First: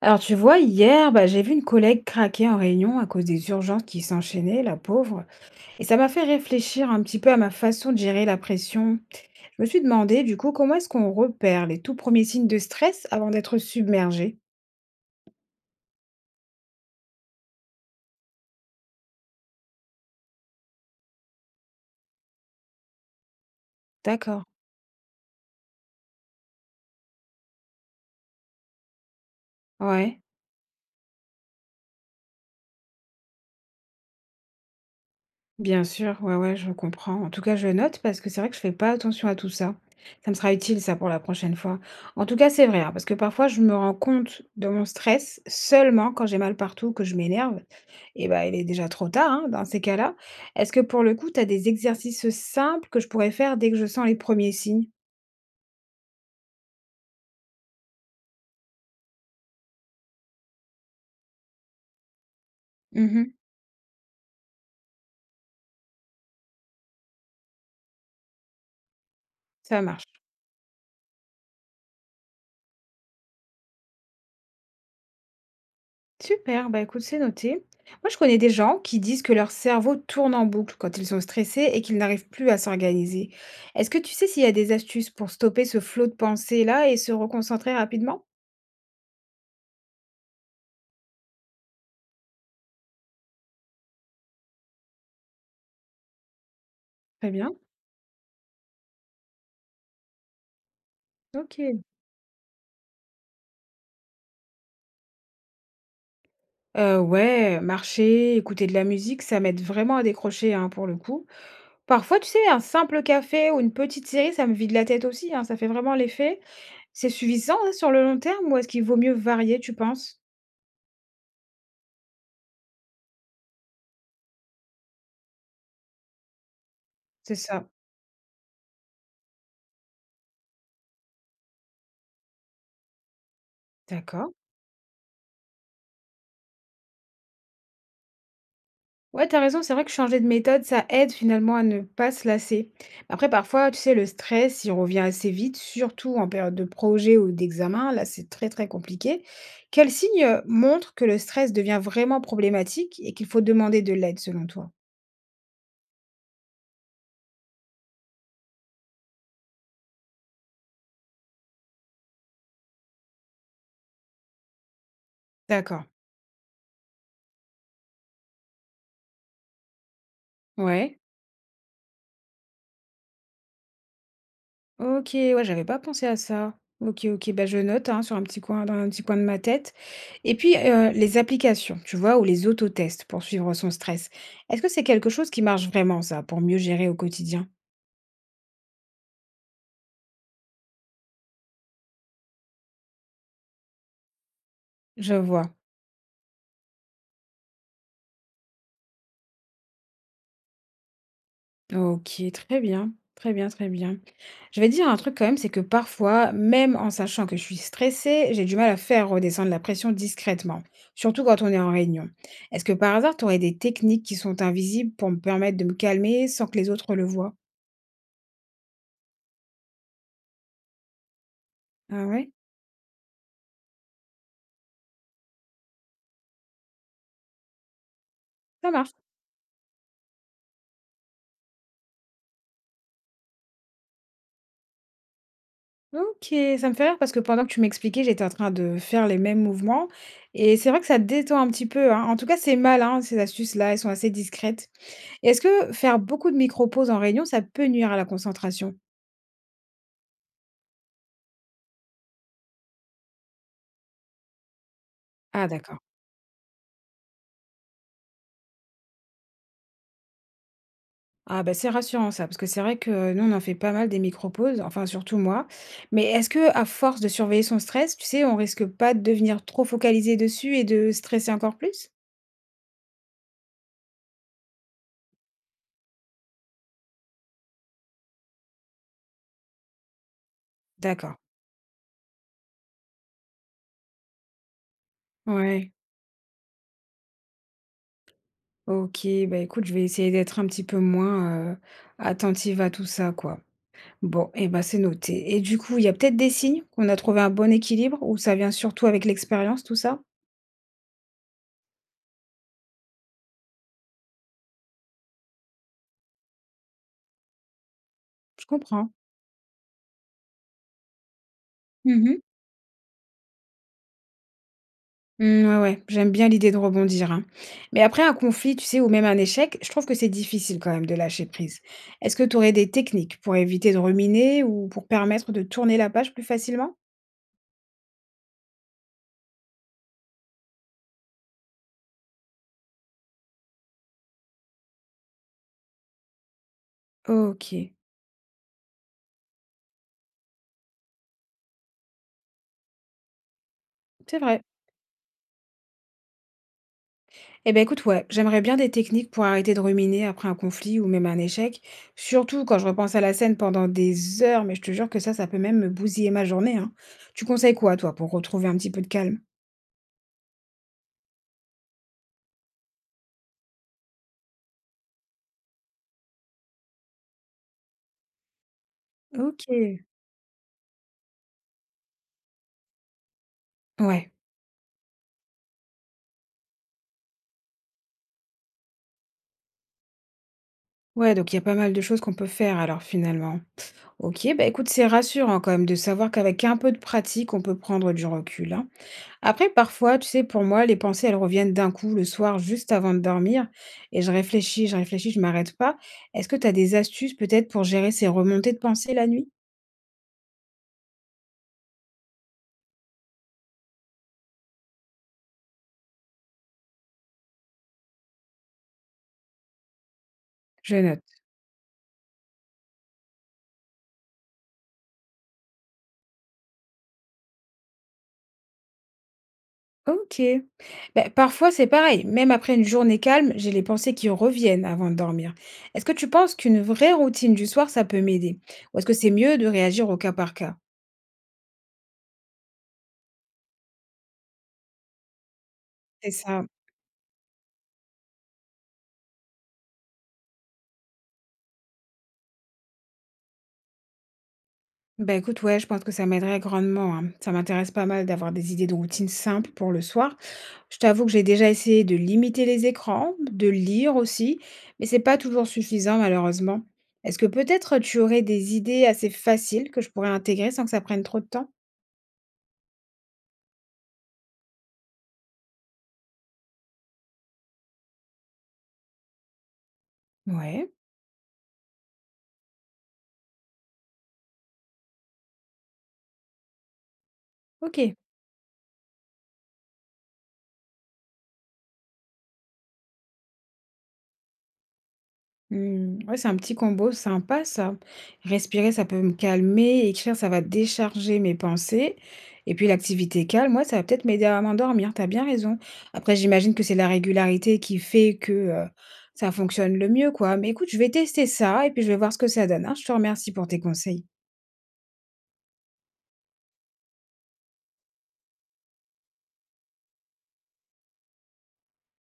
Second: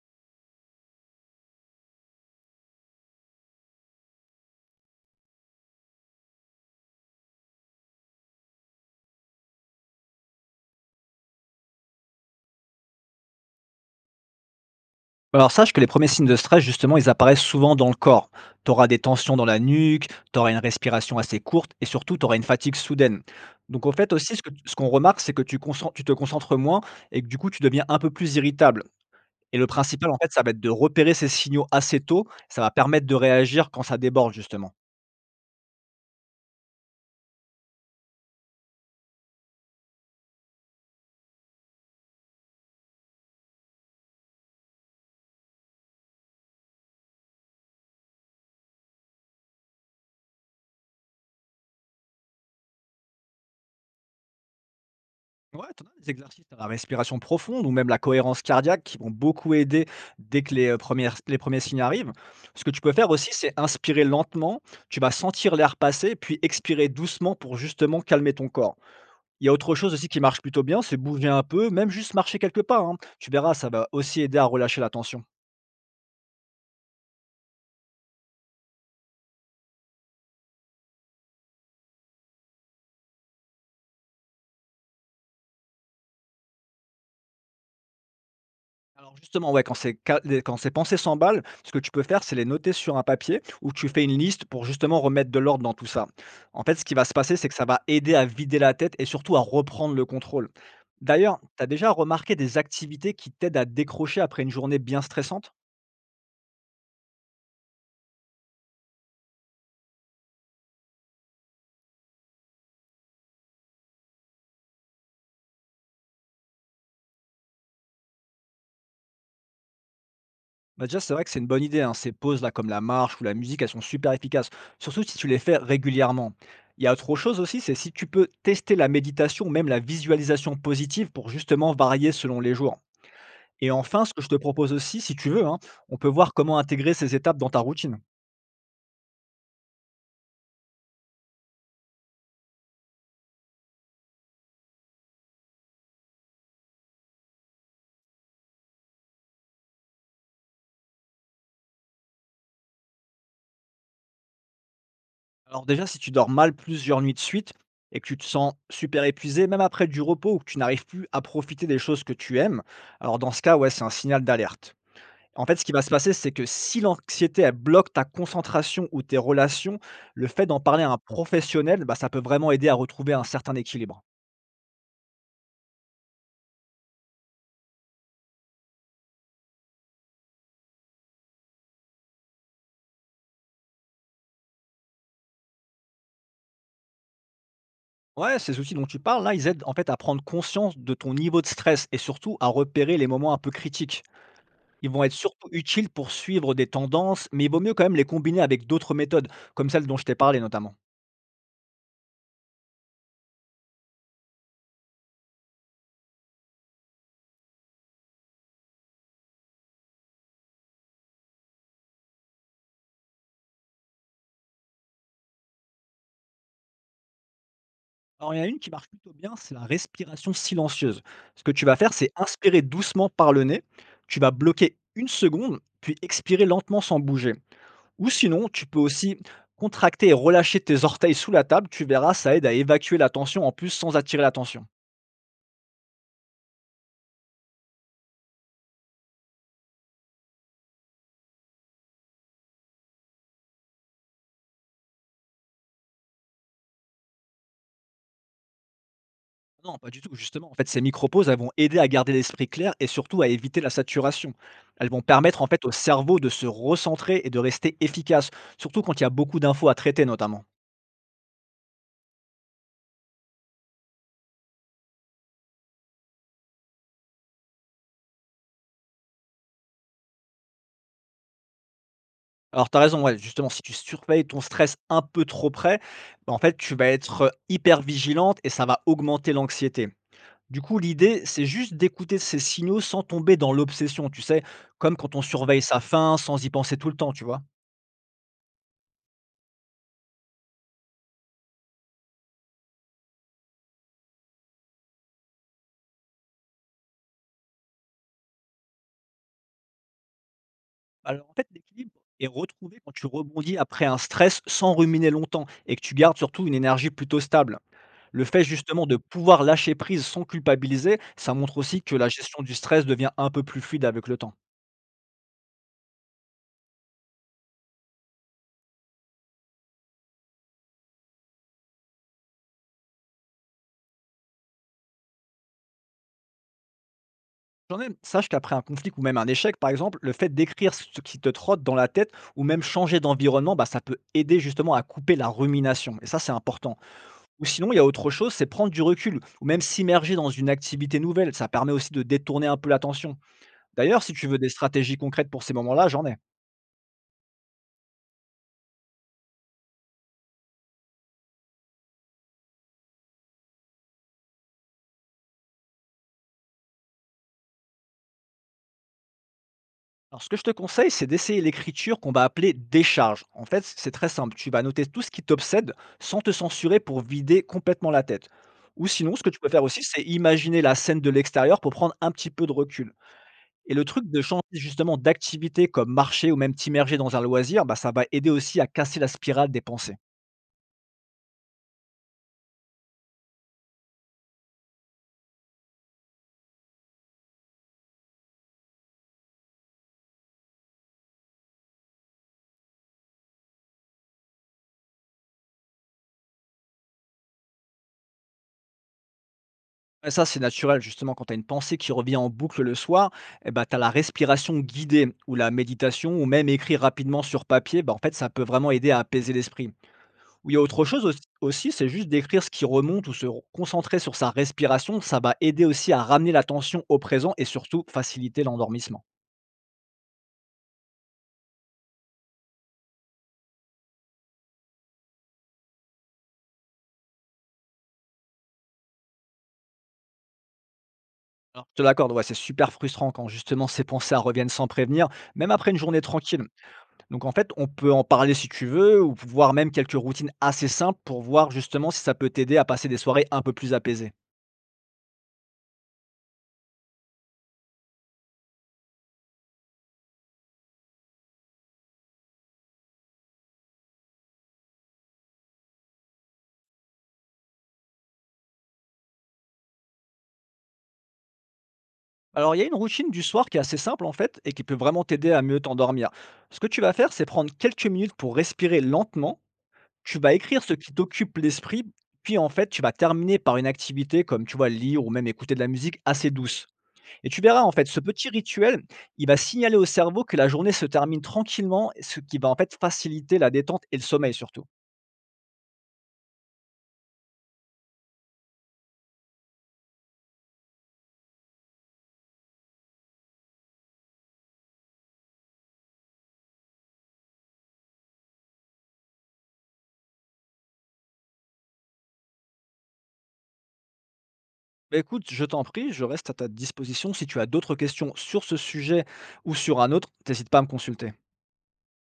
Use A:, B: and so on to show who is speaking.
A: Alors tu vois, hier, bah, j'ai vu une collègue craquer en réunion à cause des urgences qui s'enchaînaient, la pauvre. Et ça m'a fait réfléchir un petit peu à ma façon de gérer la pression. Je me suis demandé, du coup, comment est-ce qu'on repère les tout premiers signes de stress avant d'être submergé?
B: Alors sache que les premiers signes de stress, justement, ils apparaissent souvent dans le corps. Tu auras des tensions dans la nuque, tu auras une respiration assez courte et surtout tu auras une fatigue soudaine. Donc au fait aussi,
A: D'accord.
B: ce qu'on remarque, c'est que tu te concentres moins et que du coup tu deviens un peu plus irritable. Et le principal, en
A: Ouais.
B: fait, ça va être de repérer ces signaux assez tôt. Ça va permettre de réagir quand ça déborde, justement.
A: Bien sûr, ouais, ouais, je comprends. En tout cas, je note parce que c'est vrai que je fais pas attention à tout ça. Ça me sera utile, ça, pour la prochaine fois. En tout cas, c'est vrai, hein, parce que parfois, je me rends compte de mon stress seulement quand j'ai mal partout, que je m'énerve. Et bah, il est déjà trop tard, hein, dans ces cas-là. Est-ce que pour le coup, tu as des exercices simples que je pourrais faire dès que je sens les premiers signes?
B: Ouais, tu as des exercices à la respiration profonde ou même la cohérence cardiaque qui vont beaucoup aider dès que les premiers signes arrivent. Ce que tu peux faire aussi,
A: Mhm,
B: c'est inspirer lentement, tu vas sentir l'air passer, puis expirer doucement pour justement calmer ton corps. Il y a autre
A: ça
B: chose
A: marche.
B: aussi qui marche plutôt bien, c'est bouger un peu, même juste marcher quelques pas, hein. Tu verras, ça va aussi aider à relâcher la tension.
A: Super, bah écoute, c'est noté. Moi, je connais des gens qui disent que leur cerveau tourne en boucle quand ils sont stressés et qu'ils n'arrivent plus à s'organiser. Est-ce que tu sais s'il y a des astuces pour stopper ce flot de pensées-là et se reconcentrer rapidement?
B: Alors justement, ouais, quand ces ca les quand ces pensées s'emballent, ce que tu peux faire, c'est les noter sur un papier ou tu fais une liste pour justement remettre de l'ordre dans tout ça. En fait, ce qui va se
A: Très
B: passer, c'est que
A: bien.
B: ça va aider à vider la tête et surtout à reprendre le contrôle. D'ailleurs, tu as
A: Ok.
B: déjà remarqué des activités qui t'aident à décrocher après une journée bien stressante?
A: Ouais, marcher, écouter de la musique, ça m'aide vraiment à décrocher, hein, pour le coup. Parfois, tu sais, un simple café ou une petite série, ça me vide la tête aussi, hein, ça fait vraiment l'effet. C'est suffisant, hein, sur le long terme ou est-ce qu'il vaut mieux varier, tu penses?
B: Bah, déjà, c'est vrai que c'est une bonne idée, hein. Ces pauses-là, comme la marche ou la musique, elles sont super efficaces, surtout si tu les fais régulièrement. Il y a autre
A: C'est
B: chose aussi,
A: ça.
B: c'est si tu peux tester la méditation, ou même la visualisation positive, pour justement varier selon les jours. Et enfin, ce que je
A: D'accord.
B: te propose aussi, si tu veux, hein, on peut voir comment intégrer ces étapes dans ta routine.
A: Ouais, t'as raison, c'est vrai que changer de méthode, ça aide finalement à ne pas se lasser. Après, parfois, tu sais, le stress, si on revient assez vite, surtout en période de projet ou d'examen, là, c'est très, très compliqué. Quel signe montre que le stress devient vraiment problématique et qu'il faut demander de l'aide, selon toi?
B: Alors déjà, si tu dors mal plusieurs nuits de suite et que tu te sens super épuisé, même après du repos ou que tu n'arrives plus à profiter des choses que tu aimes, alors dans ce cas, ouais, c'est un signal d'alerte. En fait, ce qui va
A: D'accord.
B: se passer, c'est que si l'anxiété, elle bloque ta concentration ou tes relations, le fait d'en parler à un
A: Ouais.
B: professionnel, bah, ça peut vraiment aider à retrouver un certain équilibre.
A: Ok, ouais, j'avais pas pensé à ça. Ok, ok, bah je note, hein, sur un petit coin, dans un petit coin de ma tête. Et puis, les applications, tu vois, ou les autotests pour suivre son stress. Est-ce que c'est quelque chose qui marche vraiment, ça, pour mieux gérer au quotidien?
B: Ouais, ces outils dont tu parles là, ils aident en fait à prendre conscience de ton niveau de stress et surtout à repérer les moments un peu critiques. Ils vont être
A: Je
B: surtout
A: vois.
B: utiles pour suivre des tendances, mais il vaut mieux quand même les combiner avec d'autres méthodes, comme celle dont je t'ai parlé notamment.
A: OK, très bien, très bien, très bien. Je vais dire un truc quand même, c'est que parfois, même en sachant que je suis stressée, j'ai du mal à faire redescendre la pression discrètement, surtout quand on est en réunion. Est-ce que par hasard, tu aurais des techniques qui sont invisibles pour me permettre de me calmer sans que les autres le voient?
B: Alors, il y en a une qui marche plutôt bien, c'est la respiration silencieuse. Ce que tu vas faire,
A: Ah
B: c'est
A: ouais?
B: inspirer doucement par le nez. Tu vas bloquer une seconde, puis expirer lentement sans bouger. Ou sinon, tu
A: Ça
B: peux
A: marche.
B: aussi contracter et relâcher tes orteils sous la table. Tu verras, ça aide à évacuer la tension en plus sans attirer l'attention.
A: OK, ça me fait rire parce que pendant que tu m'expliquais, j'étais en train de faire les mêmes mouvements et c'est vrai que ça détend un petit peu, hein. En tout cas, c'est malin, ces astuces-là, elles sont assez discrètes. Est-ce que faire beaucoup de micro-pauses en réunion, ça peut nuire à la concentration?
B: Non, pas du tout, justement. En fait, ces micro-pauses, elles vont aider à garder l'esprit clair et surtout à éviter la saturation. Elles vont permettre en
A: Ah
B: fait au
A: d'accord.
B: cerveau de se recentrer et de rester efficace, surtout quand il y a beaucoup d'infos à traiter notamment.
A: Ah bah, c'est rassurant ça, parce que c'est vrai que nous, on en fait pas mal des micro-pauses, enfin surtout moi. Mais est-ce que, à force de surveiller son stress, tu sais, on risque pas de devenir trop focalisé dessus et de stresser encore plus?
B: Alors, tu as raison, ouais, justement, si tu surveilles ton stress un peu trop près, bah, en fait, tu vas être hyper vigilante et ça va augmenter l'anxiété. Du coup,
A: D'accord.
B: l'idée, c'est juste d'écouter ces signaux sans tomber dans l'obsession, tu sais, comme quand on surveille
A: Ouais.
B: sa faim sans y penser tout le temps, tu vois.
A: Ok, bah écoute, je vais essayer d'être un petit peu moins attentive à tout ça, quoi. Bon, et ben c'est noté. Et du coup, il y a peut-être des signes qu'on a trouvé un bon équilibre, ou ça vient surtout avec l'expérience, tout ça?
B: Alors en fait, l'équilibre est retrouvé quand tu rebondis après un stress sans ruminer longtemps et que tu gardes surtout une énergie plutôt stable. Le fait
A: Je
B: justement
A: comprends.
B: de pouvoir lâcher prise sans culpabiliser, ça montre aussi que la gestion du stress devient un peu plus fluide avec le temps.
A: Mmh, ouais, ouais, j'aime bien l'idée de rebondir, hein. Mais après un conflit, tu sais, ou même un échec, je trouve que c'est difficile quand même de lâcher prise. Est-ce que tu aurais des techniques pour éviter de ruminer ou pour permettre de tourner la page plus facilement?
B: J'en ai, sache qu'après un conflit ou même un échec, par exemple, le fait d'écrire ce qui te trotte dans la tête ou même changer d'environnement, bah, ça peut aider justement à couper la rumination. Et ça, c'est important. Ou sinon,
A: Ok,
B: il y a autre chose, c'est prendre du recul ou même s'immerger dans une activité nouvelle. Ça permet aussi de détourner un peu l'attention. D'ailleurs, si
A: c'est
B: tu veux
A: vrai.
B: des stratégies concrètes pour ces moments-là, j'en ai.
A: Eh ben écoute, ouais, j'aimerais bien des techniques pour arrêter de ruminer après un conflit ou même un échec, surtout quand je repense à la scène pendant des heures, mais je te jure que ça peut même me bousiller ma journée, hein. Tu conseilles quoi, toi, pour retrouver un petit peu de calme?
B: Alors, ce que je te conseille, c'est d'essayer l'écriture qu'on va appeler décharge. En fait, c'est très simple. Tu vas noter tout ce qui t'obsède sans te censurer pour vider complètement la tête. Ou sinon, ce que tu
A: Ok.
B: peux faire aussi, c'est imaginer la scène de l'extérieur pour prendre un petit peu de recul. Et le truc
A: Ouais,
B: de changer justement d'activité comme marcher ou même t'immerger dans un loisir, bah, ça va aider aussi à casser la spirale des pensées.
A: ouais, donc il y a pas mal de choses qu'on peut faire alors finalement. Ok, bah écoute, c'est rassurant quand même de savoir qu'avec un peu de pratique, on peut prendre du recul, hein. Après, parfois, tu sais, pour moi, les pensées, elles reviennent d'un coup le soir, juste avant de dormir, et je réfléchis, je réfléchis, je m'arrête pas. Est-ce que tu as des astuces peut-être pour gérer ces remontées de pensées la nuit?
B: Ouais, ça, c'est naturel, justement, quand tu as une pensée qui revient en boucle le soir, eh ben, tu as la respiration guidée ou la méditation ou même écrire rapidement sur papier, ben en fait, ça peut vraiment aider à apaiser l'esprit. Ou il y a
A: Je
B: autre
A: note.
B: chose aussi, c'est juste d'écrire ce qui remonte ou concentrer sur sa respiration, ça va aider aussi à ramener l'attention au présent et surtout faciliter l'endormissement.
A: Ok. Bah, parfois, c'est pareil. Même après une journée calme, j'ai les pensées qui reviennent avant de dormir. Est-ce que tu penses qu'une vraie routine du soir, ça peut m'aider? Ou est-ce que c'est mieux de réagir au cas par cas?
B: Alors, je te l'accorde, ouais, c'est super frustrant quand justement ces pensées elles reviennent sans prévenir, même après une journée
A: C'est
B: tranquille.
A: ça.
B: Donc en fait, on peut en parler si tu veux, ou voir même quelques routines assez simples pour voir justement si ça peut t'aider à passer des soirées un peu plus apaisées.
A: Bah, écoute, ouais, je pense que ça m'aiderait grandement, hein. Ça m'intéresse pas mal d'avoir des idées de routines simples pour le soir. Je t'avoue que j'ai déjà essayé de limiter les écrans, de lire aussi, mais c'est pas toujours suffisant malheureusement. Est-ce que peut-être tu aurais des idées assez faciles que je pourrais intégrer sans que ça prenne trop de temps?
B: Alors il y a une routine du soir qui est assez simple en fait et qui peut vraiment t'aider à mieux t'endormir. Ce que tu vas faire, c'est prendre quelques minutes pour respirer lentement. Tu vas écrire
A: Ouais,
B: ce qui t'occupe l'esprit, puis en fait, tu vas terminer par une activité comme tu vois lire ou même écouter de la musique assez douce. Et tu verras, en
A: ok.
B: fait, ce petit rituel, il va signaler au cerveau que la journée se termine tranquillement, ce qui va en fait faciliter la détente et le sommeil surtout.
A: Mmh, ouais, c'est un petit combo sympa ça. Respirer, ça peut me calmer, écrire, ça va décharger mes pensées. Et puis l'activité calme, ouais, ça va peut-être m'aider à m'endormir. T'as bien raison. Après, j'imagine que c'est la régularité qui fait que ça fonctionne le mieux, quoi. Mais écoute, je vais tester ça et puis je vais voir ce que ça donne, hein. Je te remercie pour tes conseils.
B: Bah, écoute, je t'en prie, je reste à ta disposition. Si tu as d'autres questions sur ce sujet ou sur un autre, n'hésite pas à me consulter.